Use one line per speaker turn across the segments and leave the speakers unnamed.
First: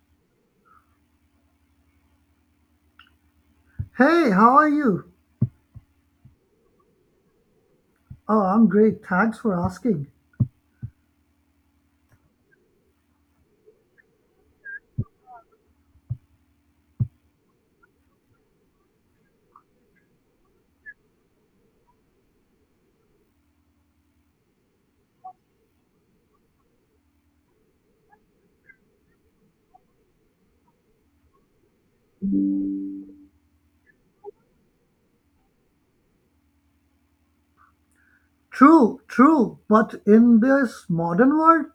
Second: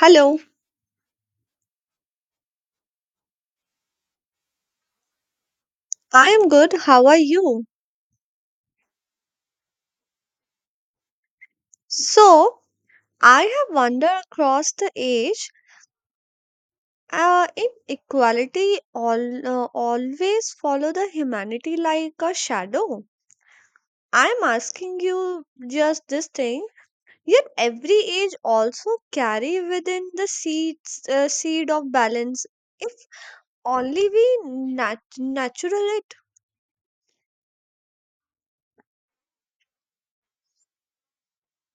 Hello,
Hey, how are you?
I am good. How are you?
Oh, I'm great. Thanks for asking.
So, I have wandered across the age. Inequality always follow the humanity like a shadow. I am asking you just this thing. Yet every age also carry within the seed of balance. If only we natural it.
True. But in this modern world,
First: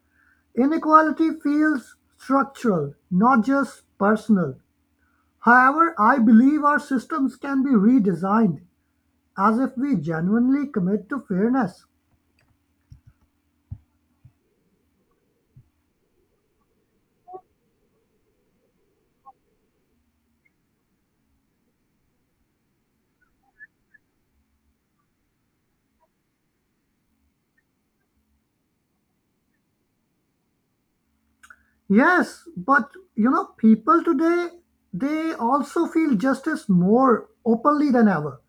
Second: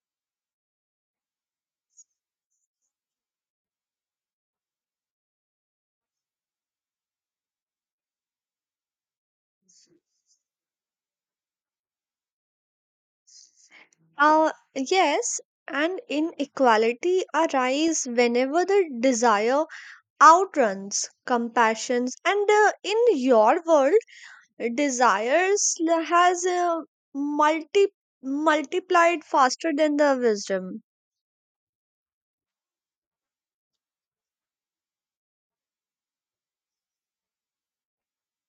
inequality feels structural, not just personal. However, I believe our systems can be redesigned as if we genuinely commit to fairness.
Uh, yes, and inequality arise whenever the desire outruns compassions and in your world desires has multi multiplied faster than the wisdom.
Yes, but people today, they also feel justice more openly than ever.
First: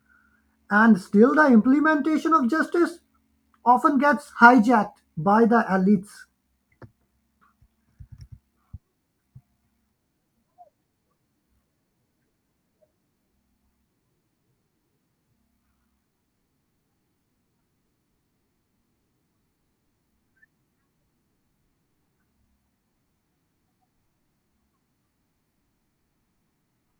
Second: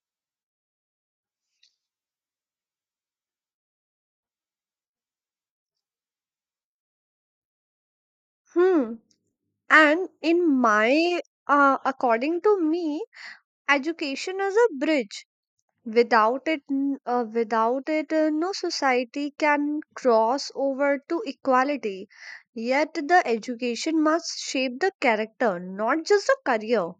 And still the implementation of justice often gets hijacked by the elites.
Hmm. And in my according to me, education is a bridge. Without it, without it, no society can cross over to equality. Yet the education must shape the character, not just the career.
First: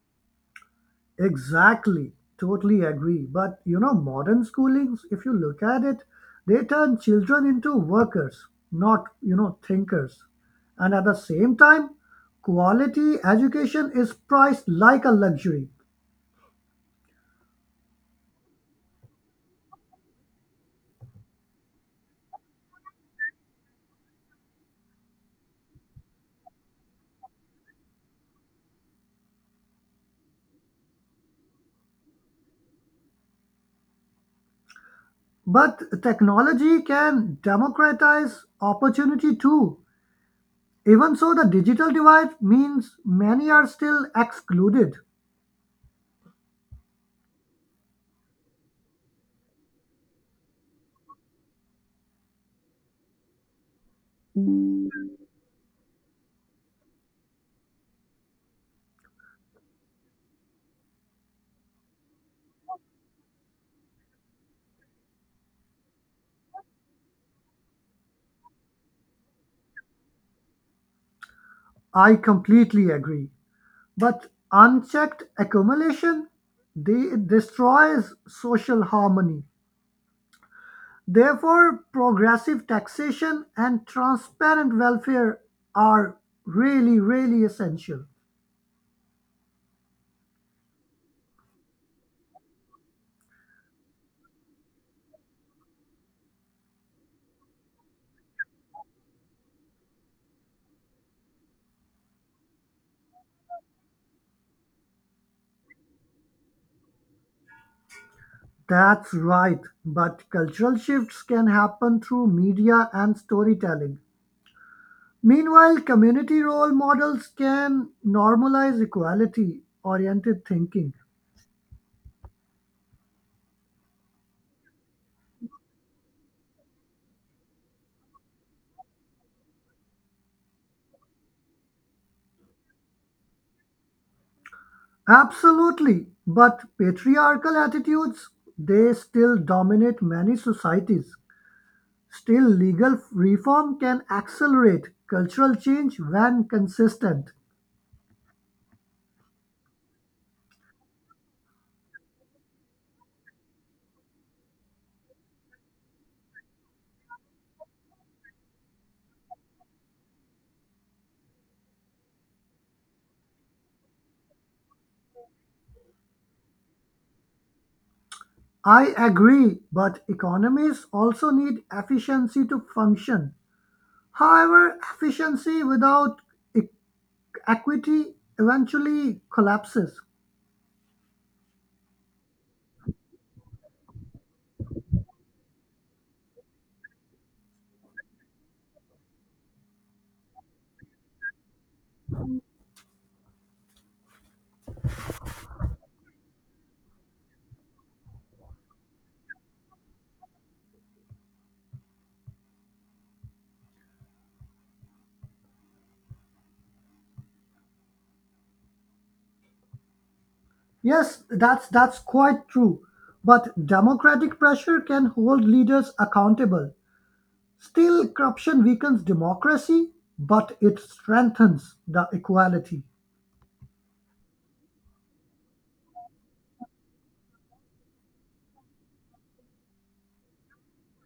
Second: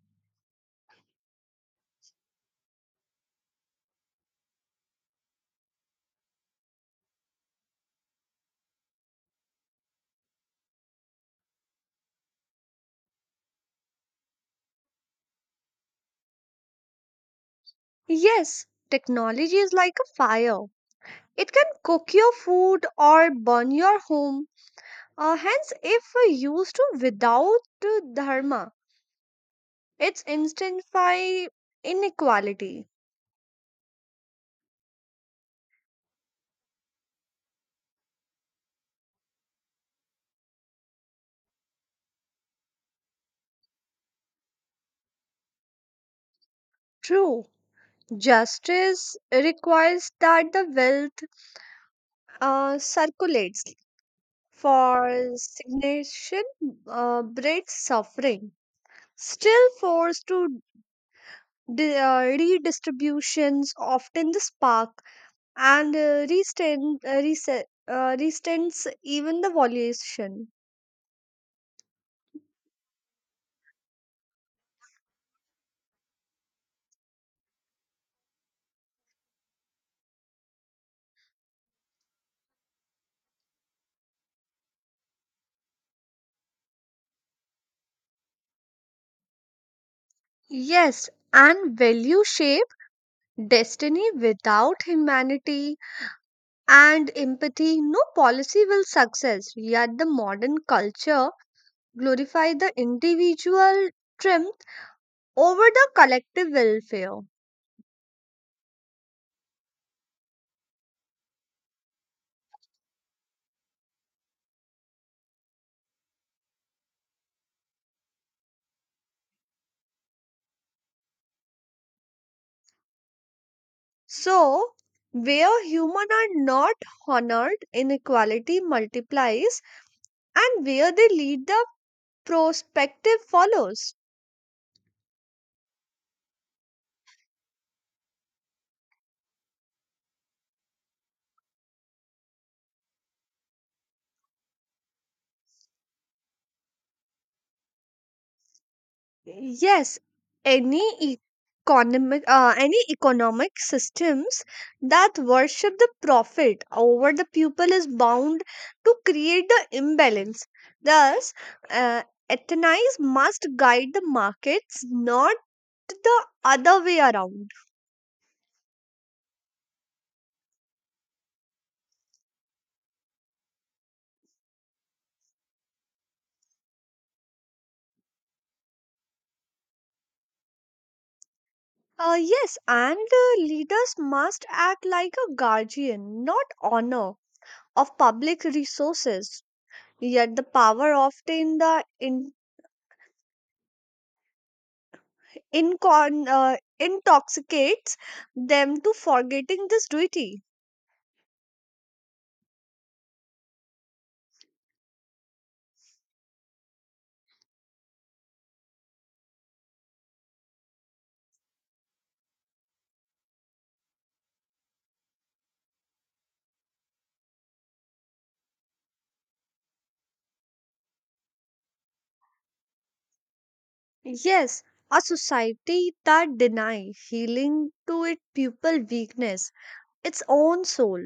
Exactly. Totally agree. But modern schoolings, if you look at it, they turn children into workers, not thinkers. And at the same time, quality education is priced like a luxury.
Yes, technology is like a fire. It can cook your food or burn your home. Hence, if we used to without dharma, it's intensify inequality.
But technology can democratize opportunity too. Even so, the digital divide means many are still excluded.
True, justice requires that the wealth circulates, for stagnation breeds suffering. Still, forced to redistributions often the spark, and restains even the valuation.
I completely agree. But unchecked accumulation, they destroys social harmony. Therefore, progressive taxation and transparent welfare are really, really essential.
Yes, and value shape destiny. Without humanity and empathy, no policy will success. Yet the modern culture glorify the individual strength over the collective welfare.
That's right. But cultural shifts can happen through media and storytelling. Meanwhile, community role models can normalize equality oriented thinking.
So, where human are not honored, inequality multiplies, and where they lead, the perspective follows.
Absolutely, but patriarchal attitudes they still dominate many societies. Still, legal reform can accelerate cultural change when consistent.
Yes, any e-, any economic systems that worship the profit over the people is bound to create the imbalance. Thus, uh, ethnies must guide the markets, not the other way around.
I agree, but economies also need efficiency to function. However, efficiency without e- equity eventually collapses.
Yes, and the leaders must act like a guardian, not owner of public resources. Yet the power often intoxicates them to forgetting this duty.
Yes, that's quite true. But democratic pressure can hold leaders accountable. Still, corruption weakens democracy, but it strengthens the equality.
Yes, a society that deny healing to its pupil weakness, its own soul.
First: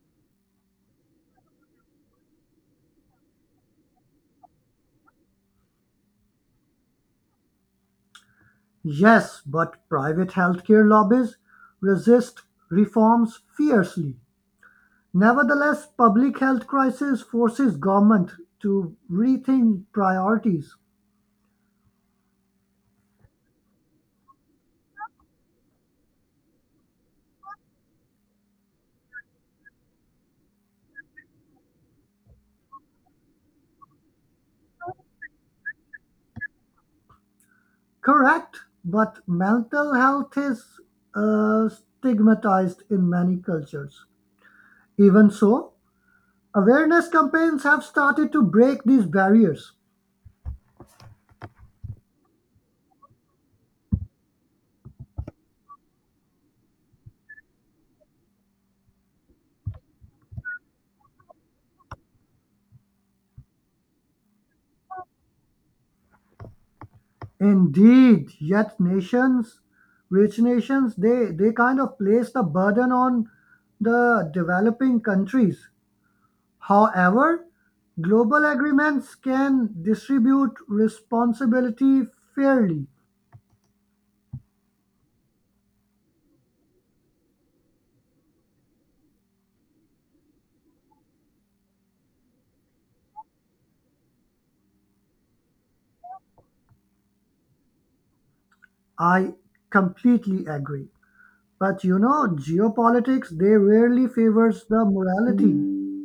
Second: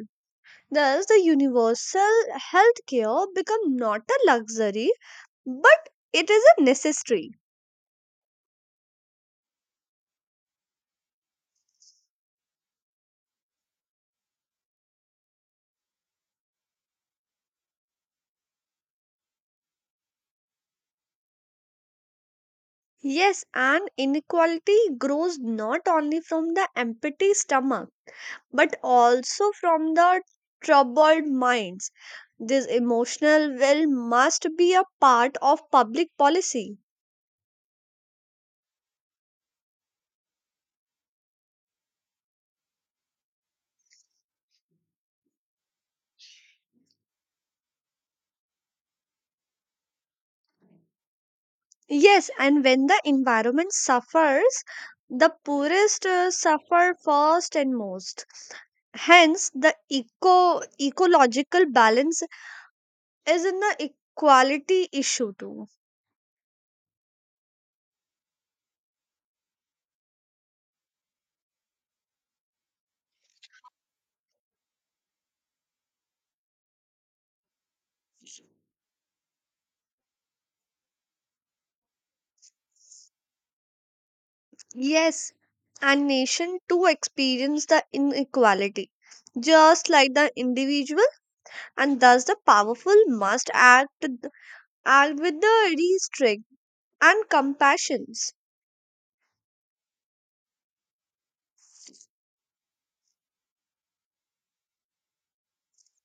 Thus, the universal health care become not a luxury, but it is a necessity.
Yes, but private healthcare lobbies resist reforms fiercely. Nevertheless, public health crisis forces government to rethink priorities.
Yes, and inequality grows not only from the empty stomach but also from the troubled minds. This emotional will must be a part of public policy.
Correct, but mental health is stigmatized in many cultures. Even so, awareness campaigns have started to break these barriers.
Yes, and when the environment suffers, the poorest suffer first and most. Hence, the ecological balance is in the equality issue too.
Indeed, yet nations, rich nations, they kind of place the burden on the developing countries. However, global agreements can distribute responsibility fairly.
Yes, and nation too experience the inequality, just like the individual, and thus the powerful must act with the restraint and compassions.
I completely agree. But geopolitics, they rarely favors the morality.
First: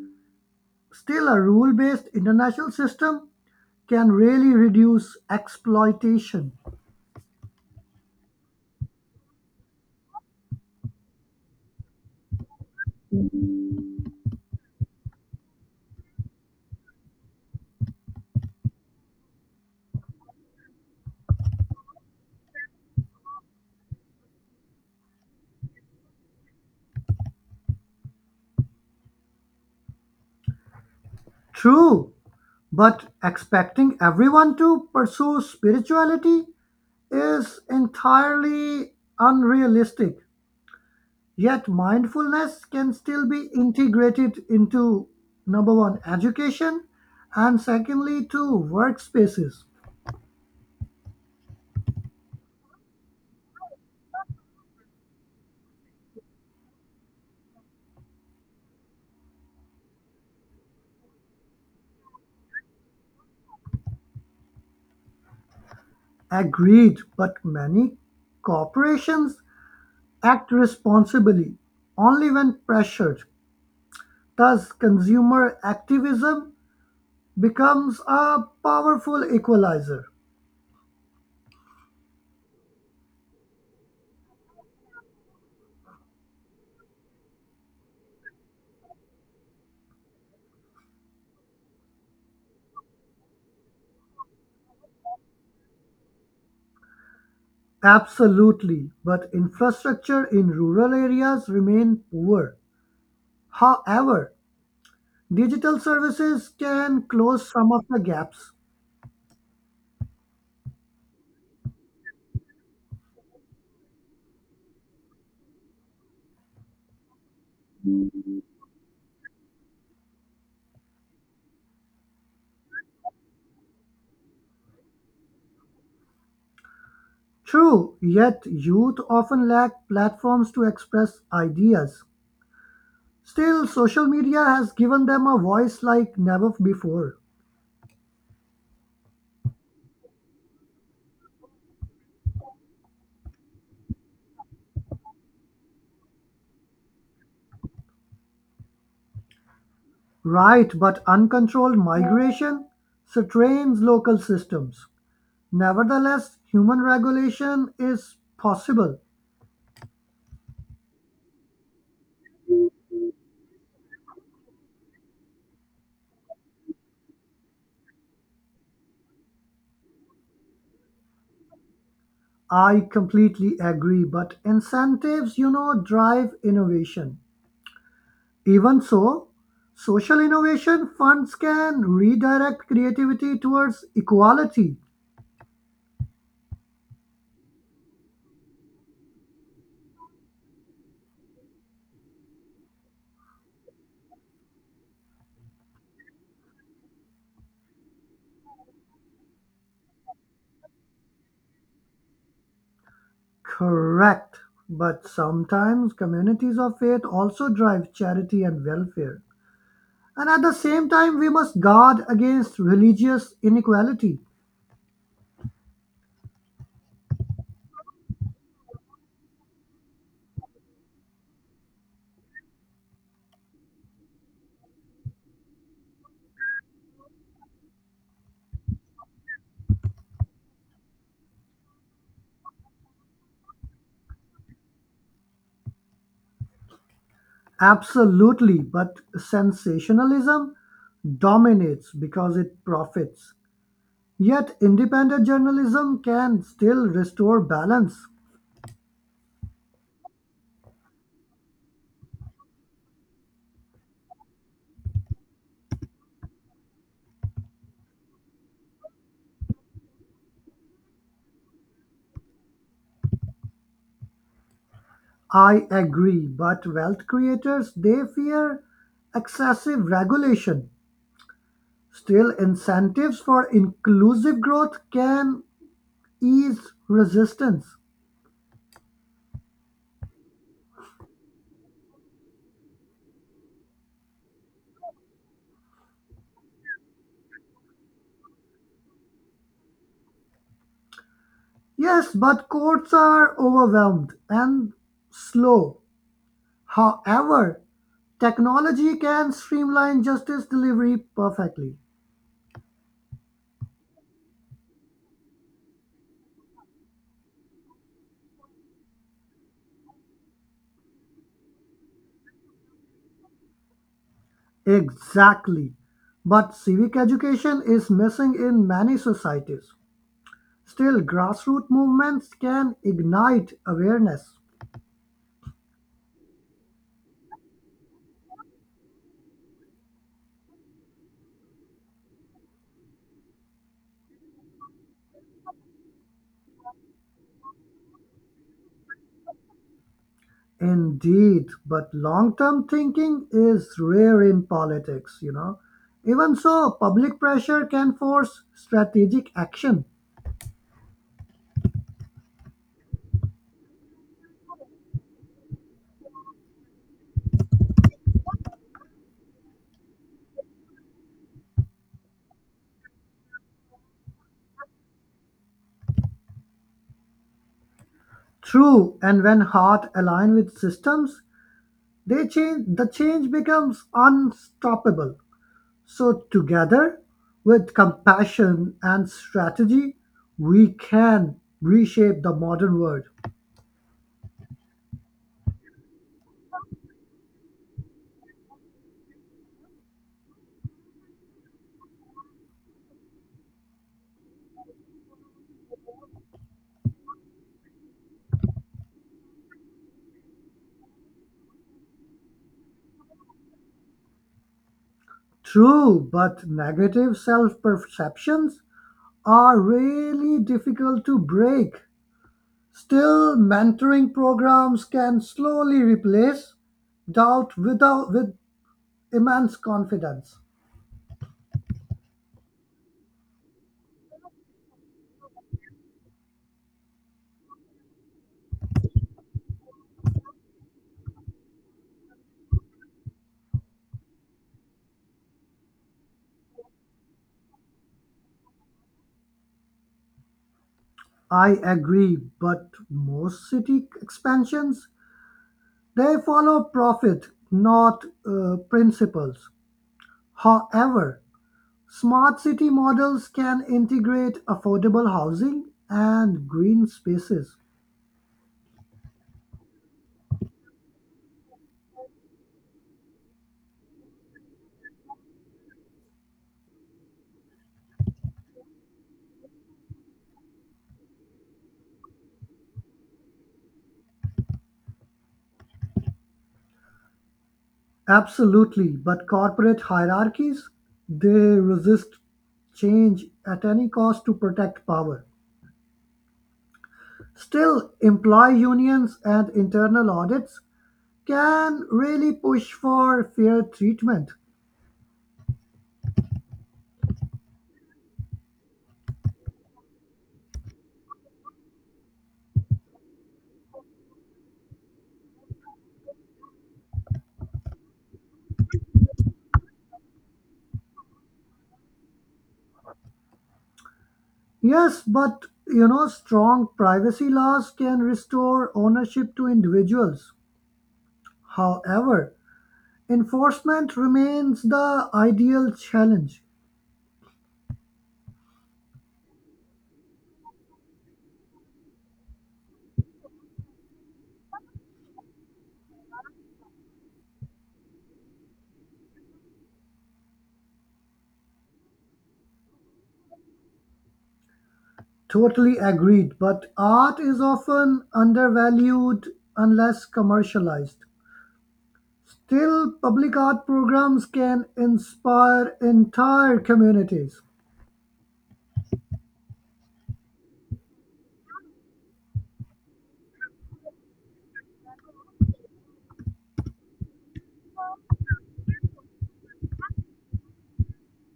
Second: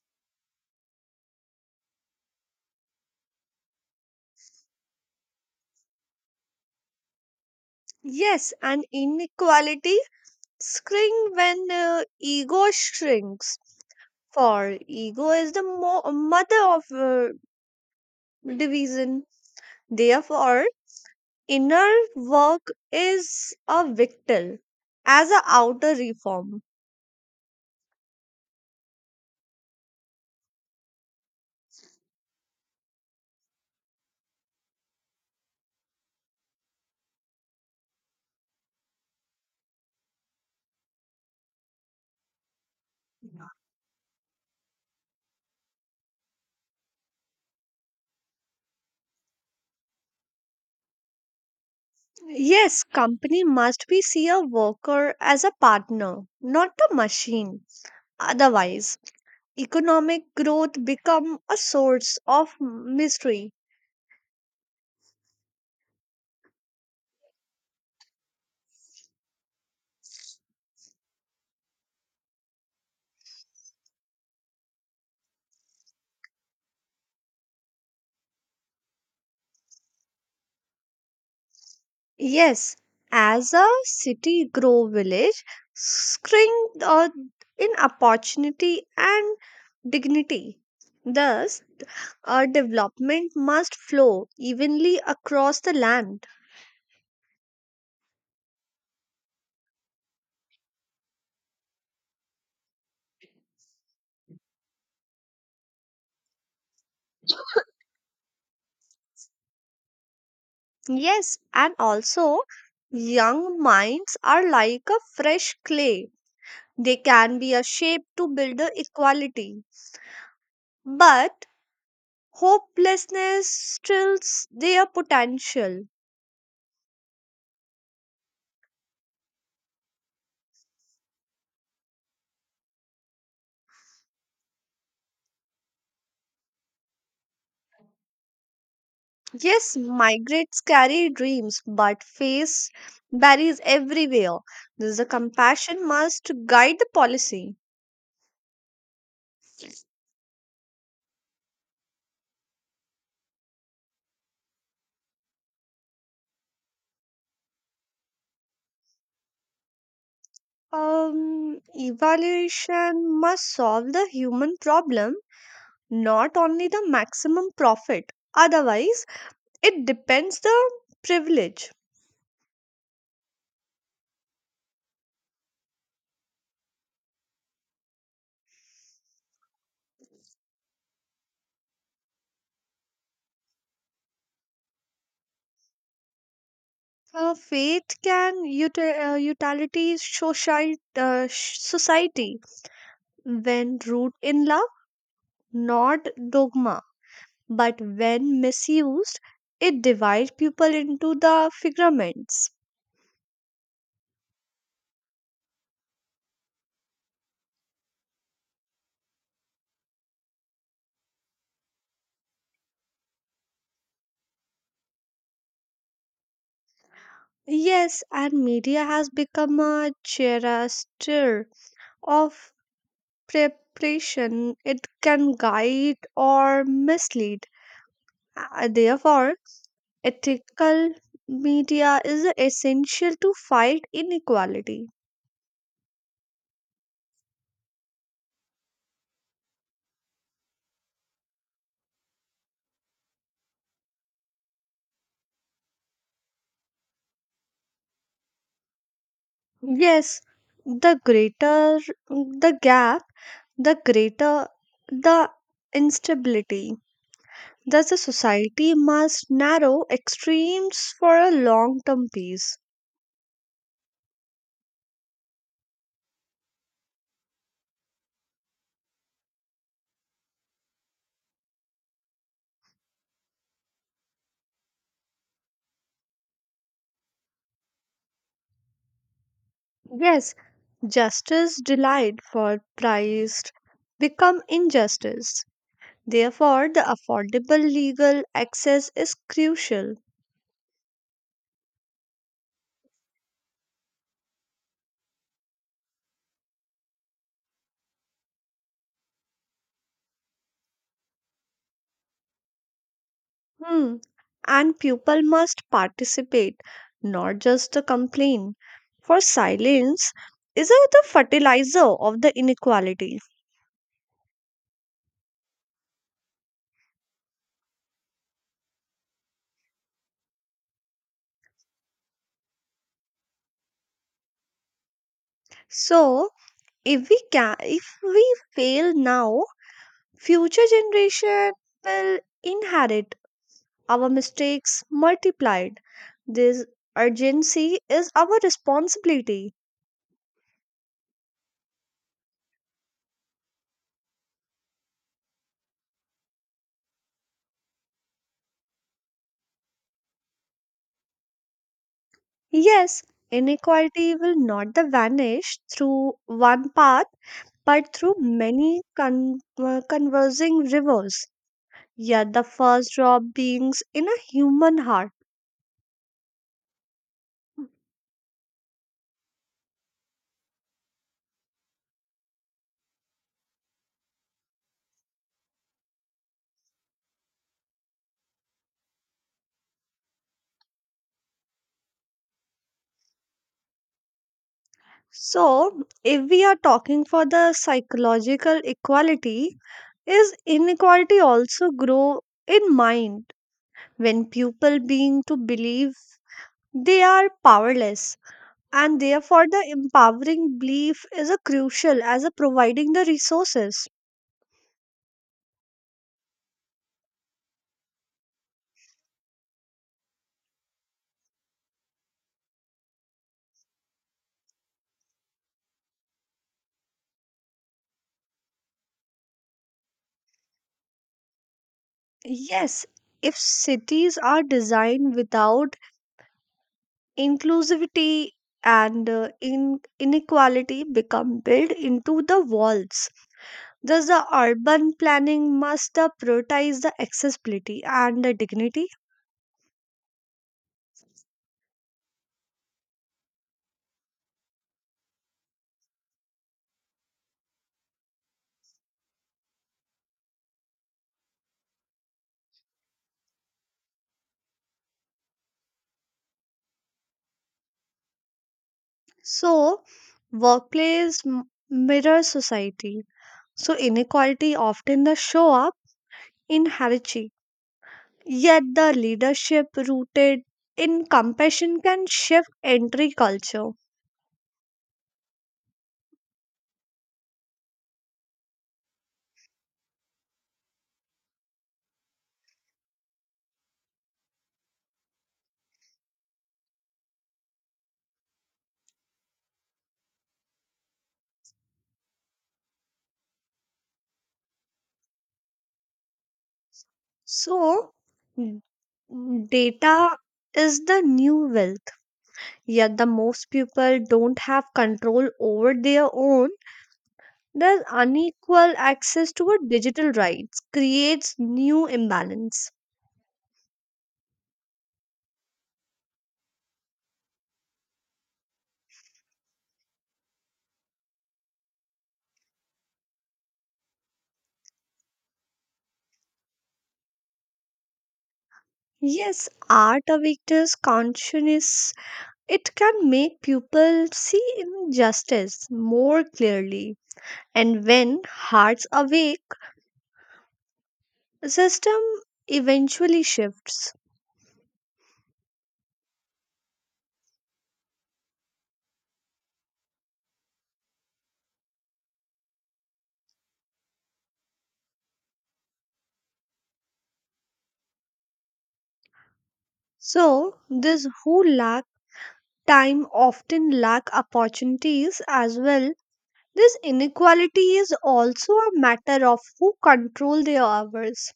Still, a rule-based international system can really reduce exploitation.
Yes, and inequality shrink when ego shrinks, for ego is the mother of division. Therefore, inner work is a victor as a outer reform.
True. But expecting everyone to pursue spirituality is entirely unrealistic. Yet, mindfulness can still be integrated into number one, education, and secondly, to workspaces.
Yes, company must be see a worker as a partner, not a machine. Otherwise, economic growth become a source of misery.
Agreed, but many corporations act responsibly only when pressured. Thus, consumer activism becomes a powerful equalizer.
Yes, as a city grow village, shrink in opportunity and dignity. Thus, a development must flow evenly across the land.
Absolutely, but infrastructure in rural areas remain poor. However, digital services can close some of the gaps.
Yes, and also young minds are like a fresh clay. They can be a shape to build the equality. But hopelessness stills their potential.
True, yet youth often lack platforms to express ideas. Still, social media has given them a voice like never before.
Yes, migrants carry dreams, but face barriers everywhere. This the compassion must guide the policy.
Right, but uncontrolled migration strains local systems. Nevertheless, human regulation is possible.
Evaluation must solve the human problem, not only the maximum profit. Otherwise, it depends the privilege.
I completely agree, but incentives, drive innovation. Even so, social innovation funds can redirect creativity towards equality.
Faith can utility society when rooted in love, not dogma. But when misused, it divides people into the figments.
Correct. But sometimes communities of faith also drive charity and welfare. And at the same time, we must guard against religious inequality.
Yes, and media has become a charioteer of preparation. It can guide or mislead. Therefore, ethical media is essential to fight inequality.
Absolutely. But sensationalism dominates because it profits. Yet independent journalism can still restore balance.
Yes, the greater the gap, the greater the instability. Thus, a society must narrow extremes for a long term peace.
I agree, but wealth creators they fear excessive regulation. Still incentives for inclusive growth can ease resistance.
Yes, justice denied for price become injustice. Therefore, the affordable legal access is crucial.
Yes, but courts are overwhelmed and slow. However, technology can streamline justice delivery perfectly.
Hmm. And people must participate, not just to complain. For silence is the fertilizer of the inequality.
Exactly. But civic education is missing in many societies. Still, grassroots movements can ignite awareness.
So if we fail now, future generation will inherit our mistakes multiplied. This urgency is our responsibility.
Indeed, but long term thinking is rare in politics. Even so, public pressure can force strategic action.
Yes, inequality will not the vanish through one pass, but through many conversing rivers, yet the first drop beings in a human heart.
True, and when heart align with systems, they change the change becomes unstoppable. So, together with compassion and strategy, we can reshape the modern world.
So, if we are talking for the psychological equality, is inequality also grow in mind when people being to believe they are powerless, and therefore the empowering belief is a crucial as a providing the resources.
True, but negative self perceptions are really difficult to break. Still, mentoring programs can slowly replace doubt without, with immense confidence.
Yes, if cities are designed without inclusivity and inequality become built into the walls. Thus, the urban planning must prioritize the accessibility and the dignity.
I agree, but most city expansions they follow profit, not principles. However, smart city models can integrate affordable housing and green spaces.
So, workplace mirrors society. So, inequality often the show up in hierarchy. Yet, the leadership rooted in compassion can shift entry culture.
Absolutely, but corporate hierarchies, they resist change at any cost to protect power. Still, employee unions and internal audits can really push for fair treatment.
So, n- data is the new wealth. Yet the most people don't have control over their own. Their unequal access to a digital rights creates new imbalance.
Yes, but strong privacy laws can restore ownership to individuals. However, enforcement remains the ideal challenge.
Yes, art awakens consciousness. It can make people see injustice more clearly. And when hearts awake, system eventually shifts.
Totally agreed, but art is often undervalued unless commercialized. Still, public art programs can inspire entire communities.
So this who lack time often lack opportunities as well. This inequality is also a matter of who control their hours.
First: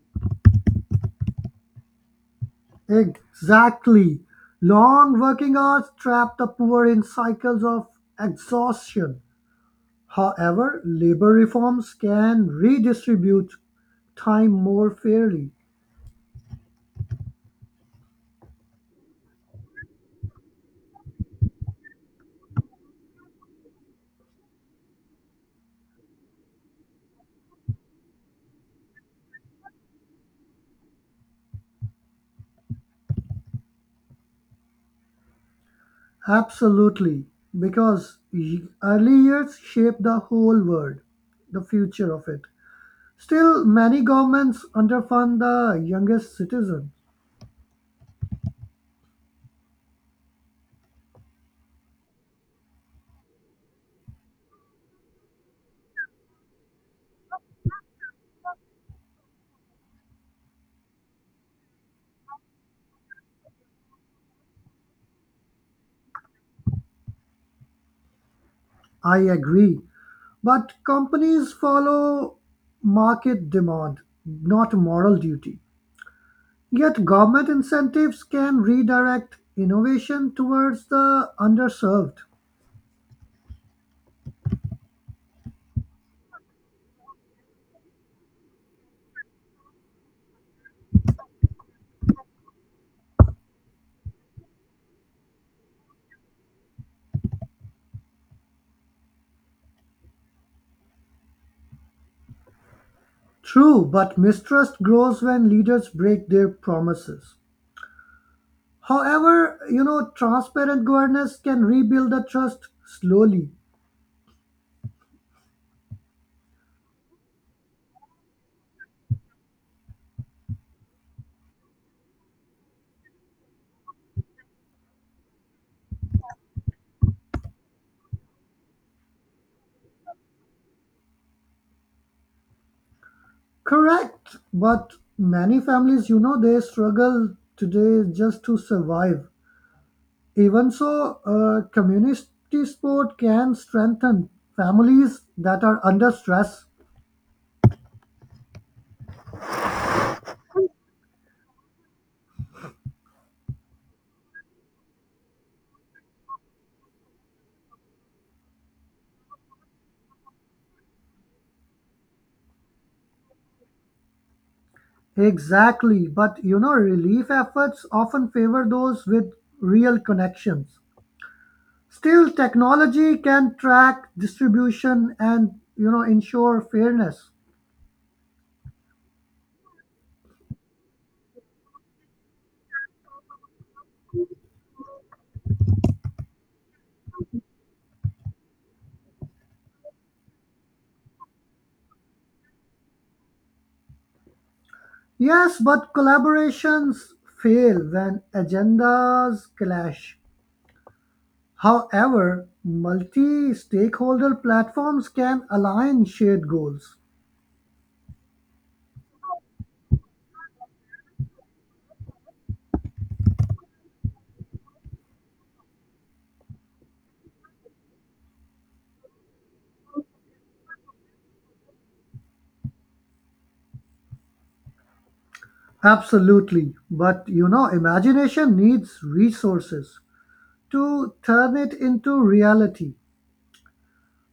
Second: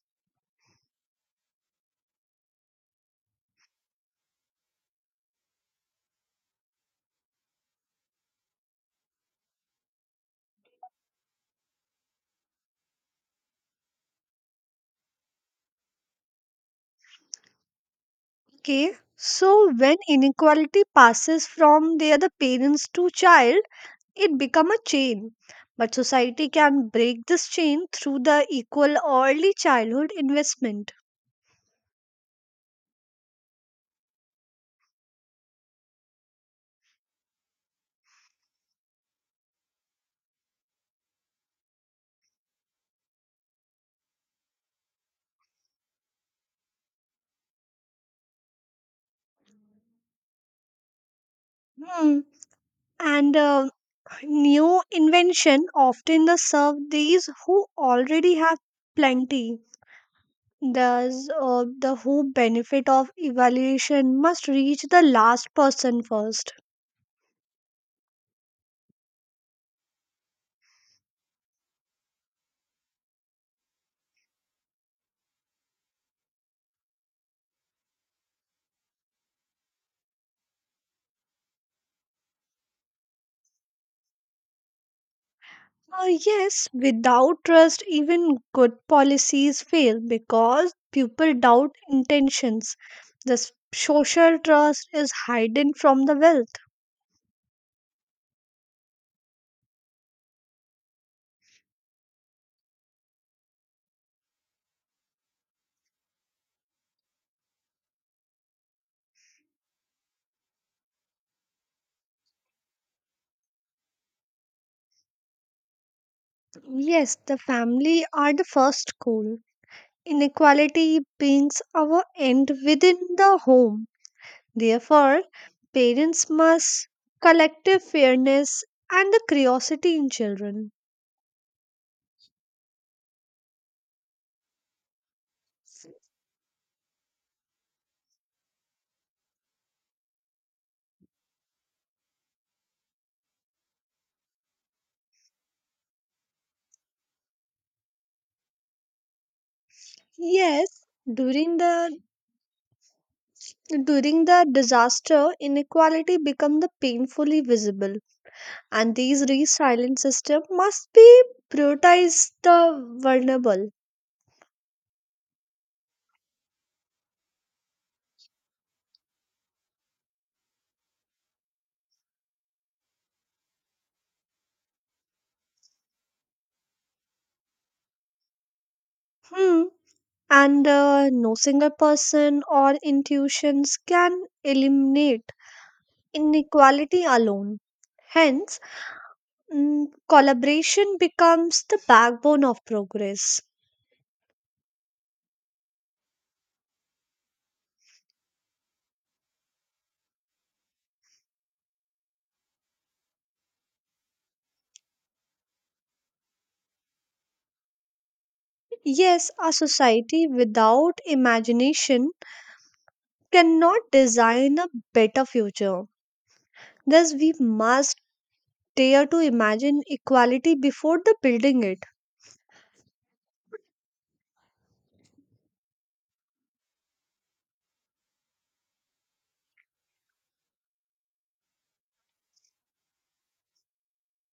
Exactly. Long working hours trap the poor in cycles of exhaustion. However, labor reforms can redistribute time more fairly.
Okay, so when inequality passes from the other parents to child, it become a chain. But society can break this chain through the equal early childhood investment.
Absolutely, because early years shape the whole world, the future of it. Still, many governments underfund the youngest citizen.
Hmm. And new invention often the serve these who already have plenty. Thus, the whole benefit of evaluation must reach the last person first.
I agree, but companies follow market demand, not moral duty. Yet, government incentives can redirect innovation towards the underserved.
Yes, without trust, even good policies fail because people doubt intentions. The social trust is hidden from the wealth.
True, but mistrust grows when leaders break their promises. However, transparent governance can rebuild the trust slowly.
Yes, the family are the first school. Inequality begins our end within the home. Therefore, parents must collective fairness and the curiosity in children.
Correct, but many families, they struggle today just to survive. Even so, community support can strengthen families that are under stress.
Yes, during the during the disaster, inequality become the painfully visible, and these resilient system must be prioritize the vulnerable.
Exactly, but relief efforts often favor those with real connections. Still, technology can track distribution and ensure fairness.
Hmm. And no single person or institutions can eliminate inequality alone. Hence, collaboration becomes the backbone of progress.
Yes, but collaborations fail when agendas clash. However, multi stakeholder platforms can align shared goals.
Yes, a society without imagination cannot design a better future. Thus, we must dare to imagine equality before the building it.
Absolutely. But imagination needs resources to turn it into reality.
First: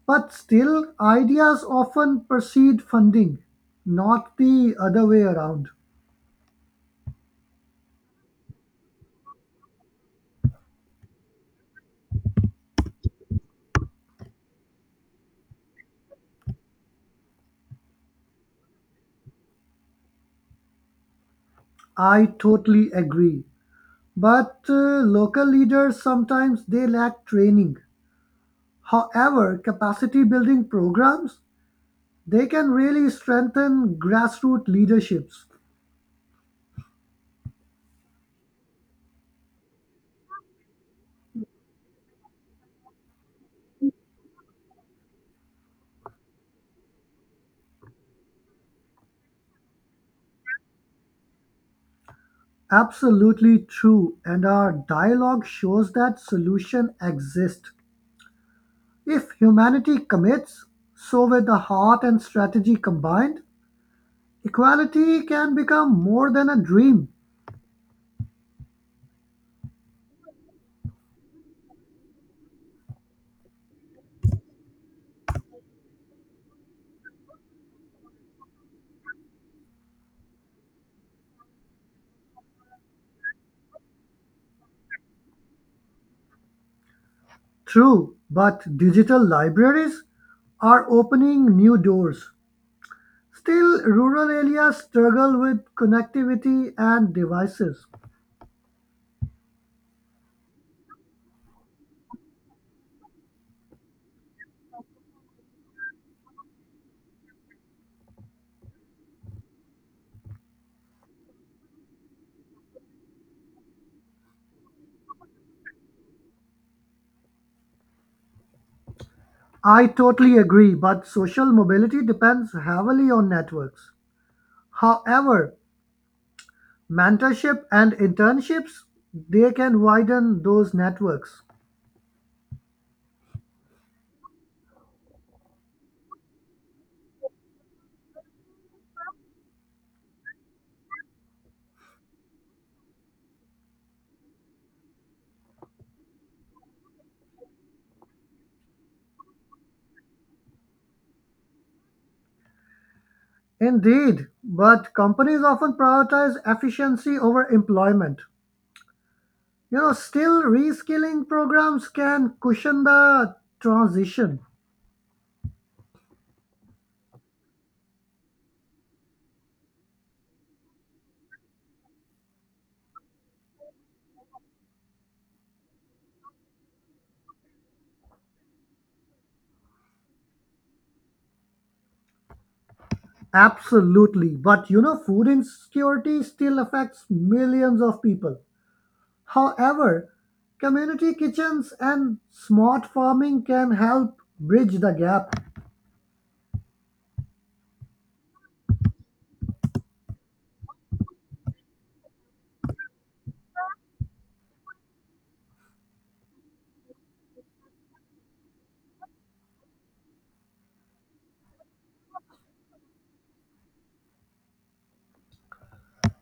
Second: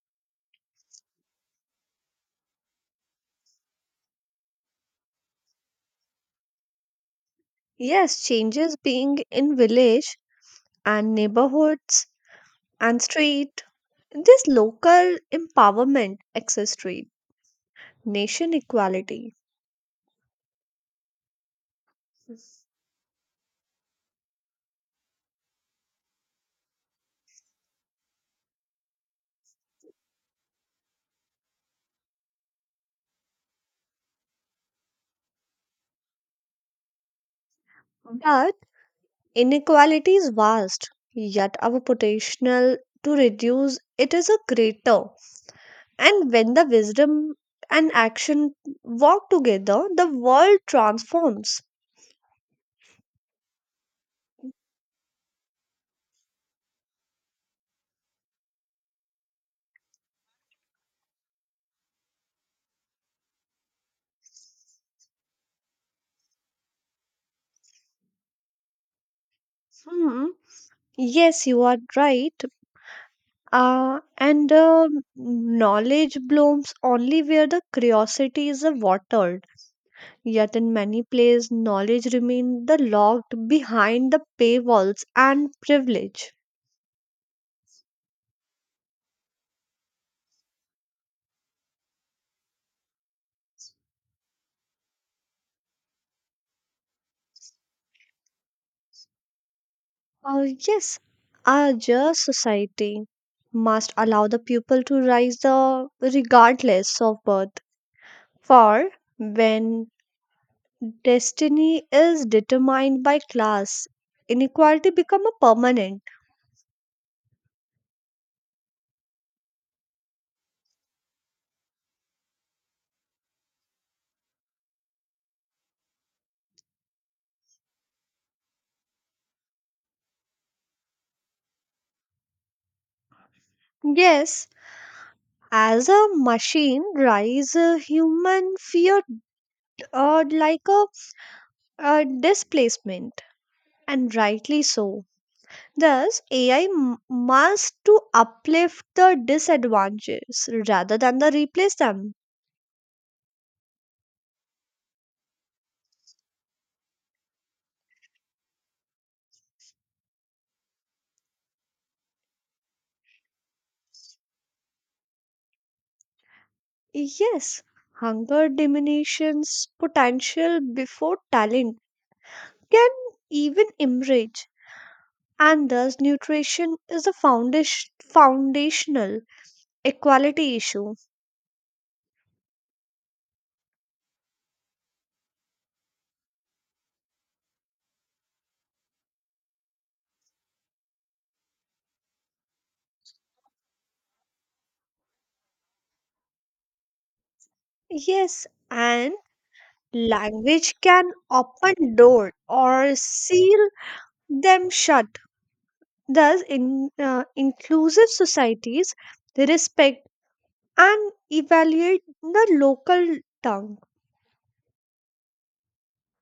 But still, ideas often precede funding, not the other way around.
Yes, changes being in village and neighborhoods and street. This local empowerment accessory, nation equality.
I totally agree. But local leaders sometimes they lack training. However, capacity building programs, they can really strengthen grassroots leaderships.
But inequality is vast, yet our potential to reduce it is a greater. And when the wisdom and action work together, the world transforms.
Absolutely true, and our dialogue shows that solution exists. If humanity commits, so with the heart and strategy combined, equality can become more than a dream.
Hmm. Yes, you are right. And knowledge blooms only where the curiosity is watered. Yet in many places, knowledge remains the locked behind the paywalls and privilege.
True, but digital libraries are opening new doors. Still, rural areas struggle with connectivity and devices.
Yes, our just society must allow the people to rise the regardless of birth. For when destiny is determined by class, inequality become a permanent.
I totally agree, but social mobility depends heavily on networks. However, mentorship and internships they can widen those networks.
Yes, as a machine rise a human fear like a displacement and rightly so. Thus, AI must to uplift the disadvantages rather than the replace them.
Indeed, but companies often prioritize efficiency over employment. Still reskilling programs can cushion the transition.
Yes, hunger diminishes potential before talent can even emerge, and thus nutrition is foundational equality issue.
Absolutely, but food insecurity still affects millions of people. However, community kitchens and smart farming can help bridge the gap.
Yes, and language can open door or seal them shut. Thus, in inclusive societies respect and evaluate the local tongue.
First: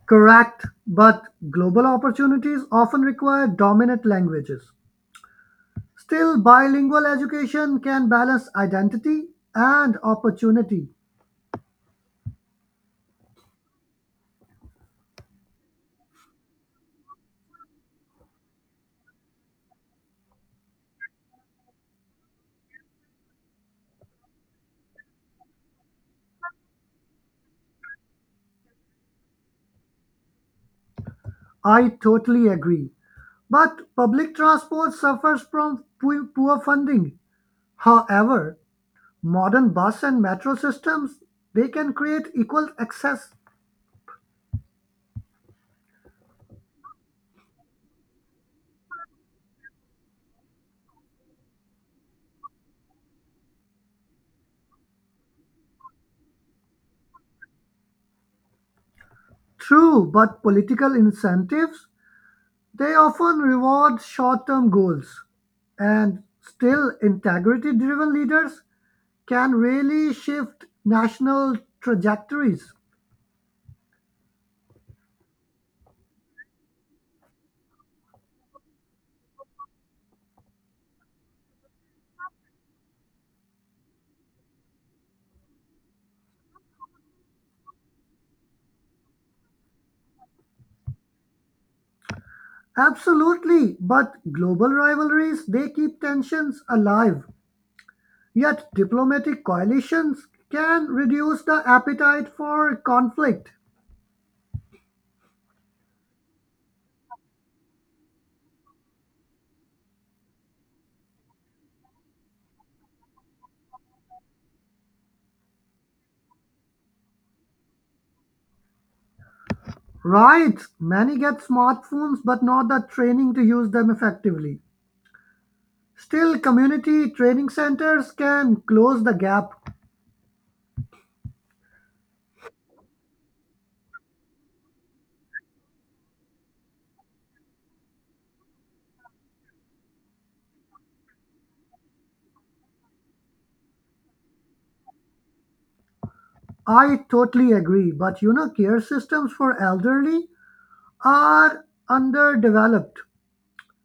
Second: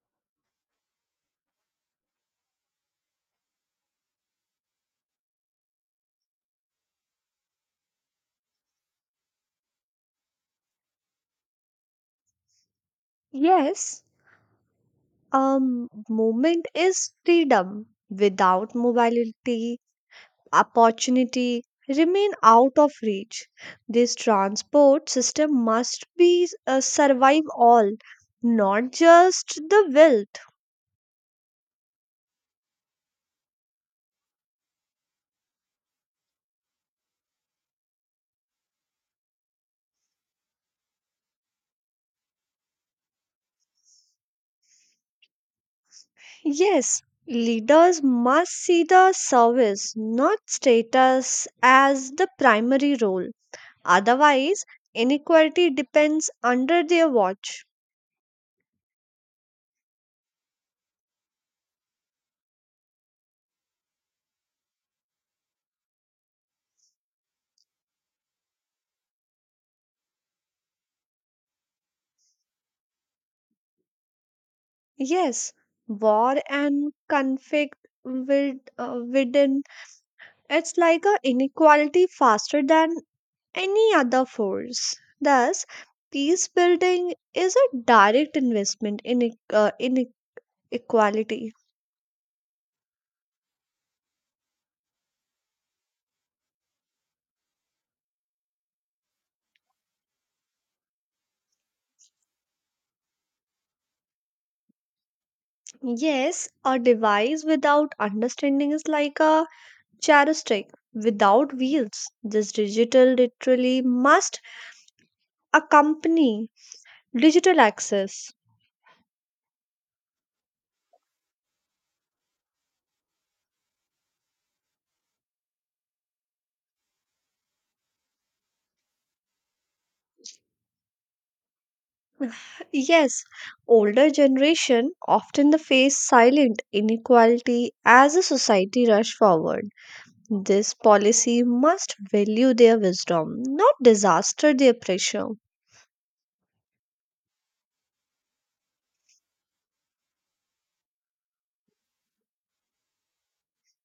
Correct, but global opportunities often require dominant languages. Still, bilingual education can balance identity and opportunity.
Yes, movement is freedom. Without mobility, opportunity remain out of reach. This transport system must be survive all, not just the wealth.
I totally agree. But public transport suffers from poor funding. However, modern bus and metro systems they can create equal access.
Yes, leaders must see the service, not status, as the primary role. Otherwise, inequality depends under their watch.
True, but political incentives, they often reward short-term goals. And still integrity-driven leaders can really shift national trajectories.
Yes, war and conflict with within it's like a inequality faster than any other force. Thus, peace building is a direct investment in inequality.
Absolutely, but global rivalries, they keep tensions alive. Yet diplomatic coalitions can reduce the appetite for conflict.
Yes, a device without understanding is like a chariots without wheels. This digital literally must accompany digital access.
Right, many get smartphones but not the training to use them effectively. Still, community training centers can close the gap.
Yes, older generation often the face silent inequality as a society rush forward. This policy must value their wisdom, not disaster their pressure.
I totally agree. But care systems for elderly are underdeveloped.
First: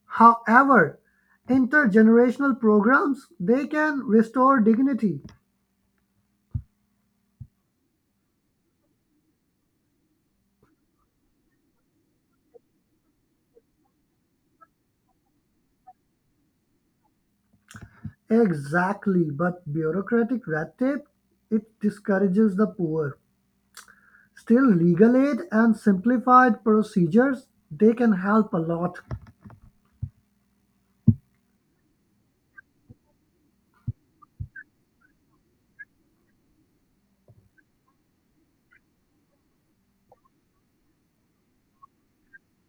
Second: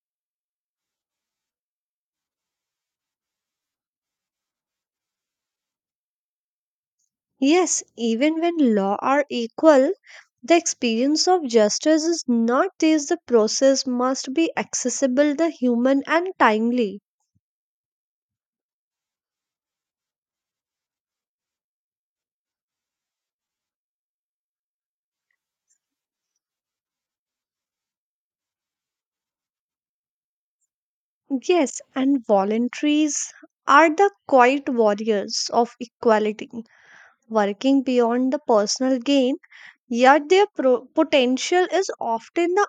However, intergenerational programs they can restore dignity.
Yes, even when law are equal, the experience of justice is not. This the process must be accessible the human and timely.
Exactly, but bureaucratic red tape it discourages the poor. Still, legal aid and simplified procedures they can help a lot.
Yes, and voluntaries are the quiet warriors of equality, working beyond the personal gain, yet their potential is often the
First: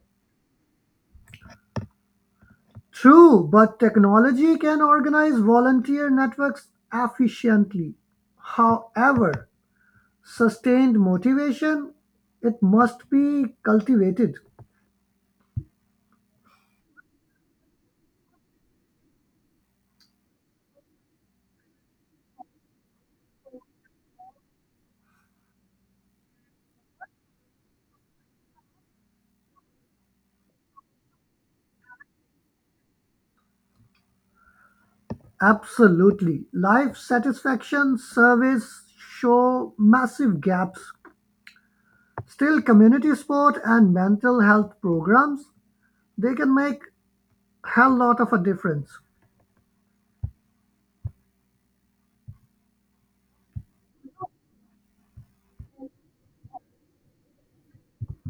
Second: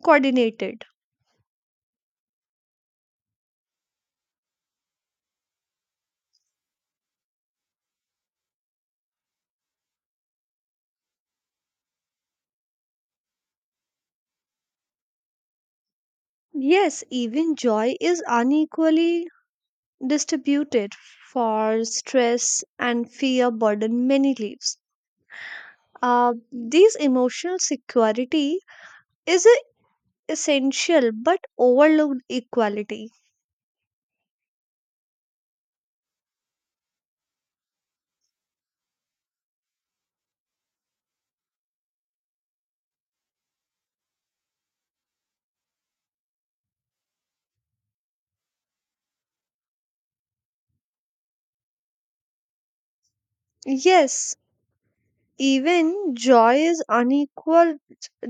uncoordinated.
True, but technology can organize volunteer networks efficiently. However, sustained motivation it must be cultivated.
Yes, even joy is unequally distributed, for stress and fear burden many lives. This emotional security is a essential but overlooked equality.
Absolutely. Life satisfaction surveys show massive gaps. Still community sport and mental health programs they can make hell lot of a difference.
Yes, even joy is unequal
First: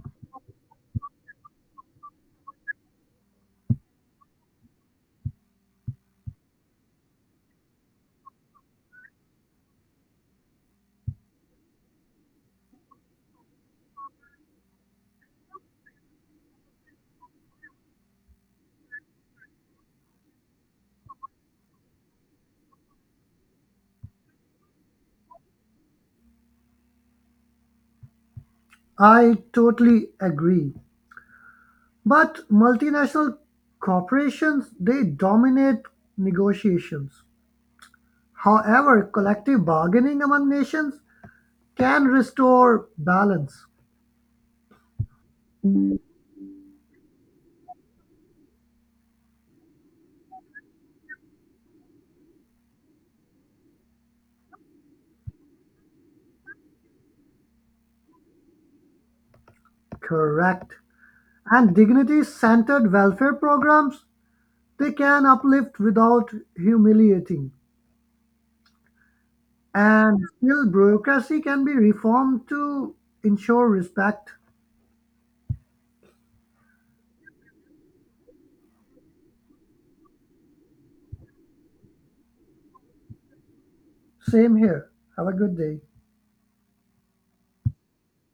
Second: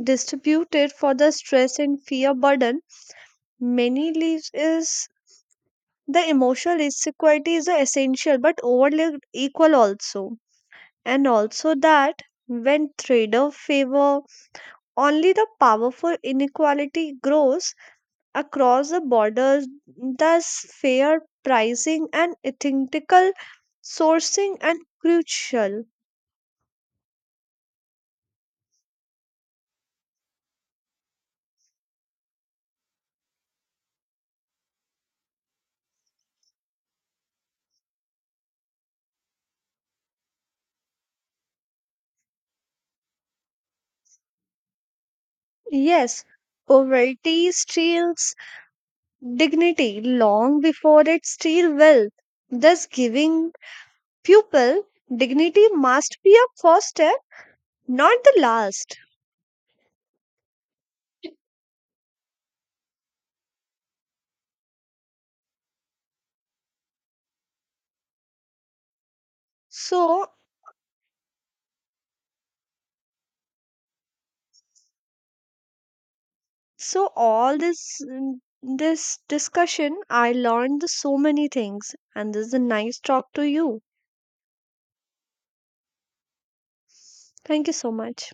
distributed for the stress and fear burden many lives is. The emotional insecurity is a essential but overlooked equal also. And also that when trader favor only the powerful inequality grows across the borders, thus fair pricing and ethical sourcing and crucial.
I totally agree. But multinational corporations, they dominate negotiations. However, collective bargaining among nations can restore balance.
Yes, poverty steals dignity long before it steals wealth, thus giving people dignity must be a first step, not the last.
Correct. And dignity-centered welfare programs, they can uplift without humiliating. And
so
still, bureaucracy can be reformed to ensure respect.
so all this, this discussion I learned the so many things, and this is a nice talk to you.
Same here. Have a good day.
Thank you so much.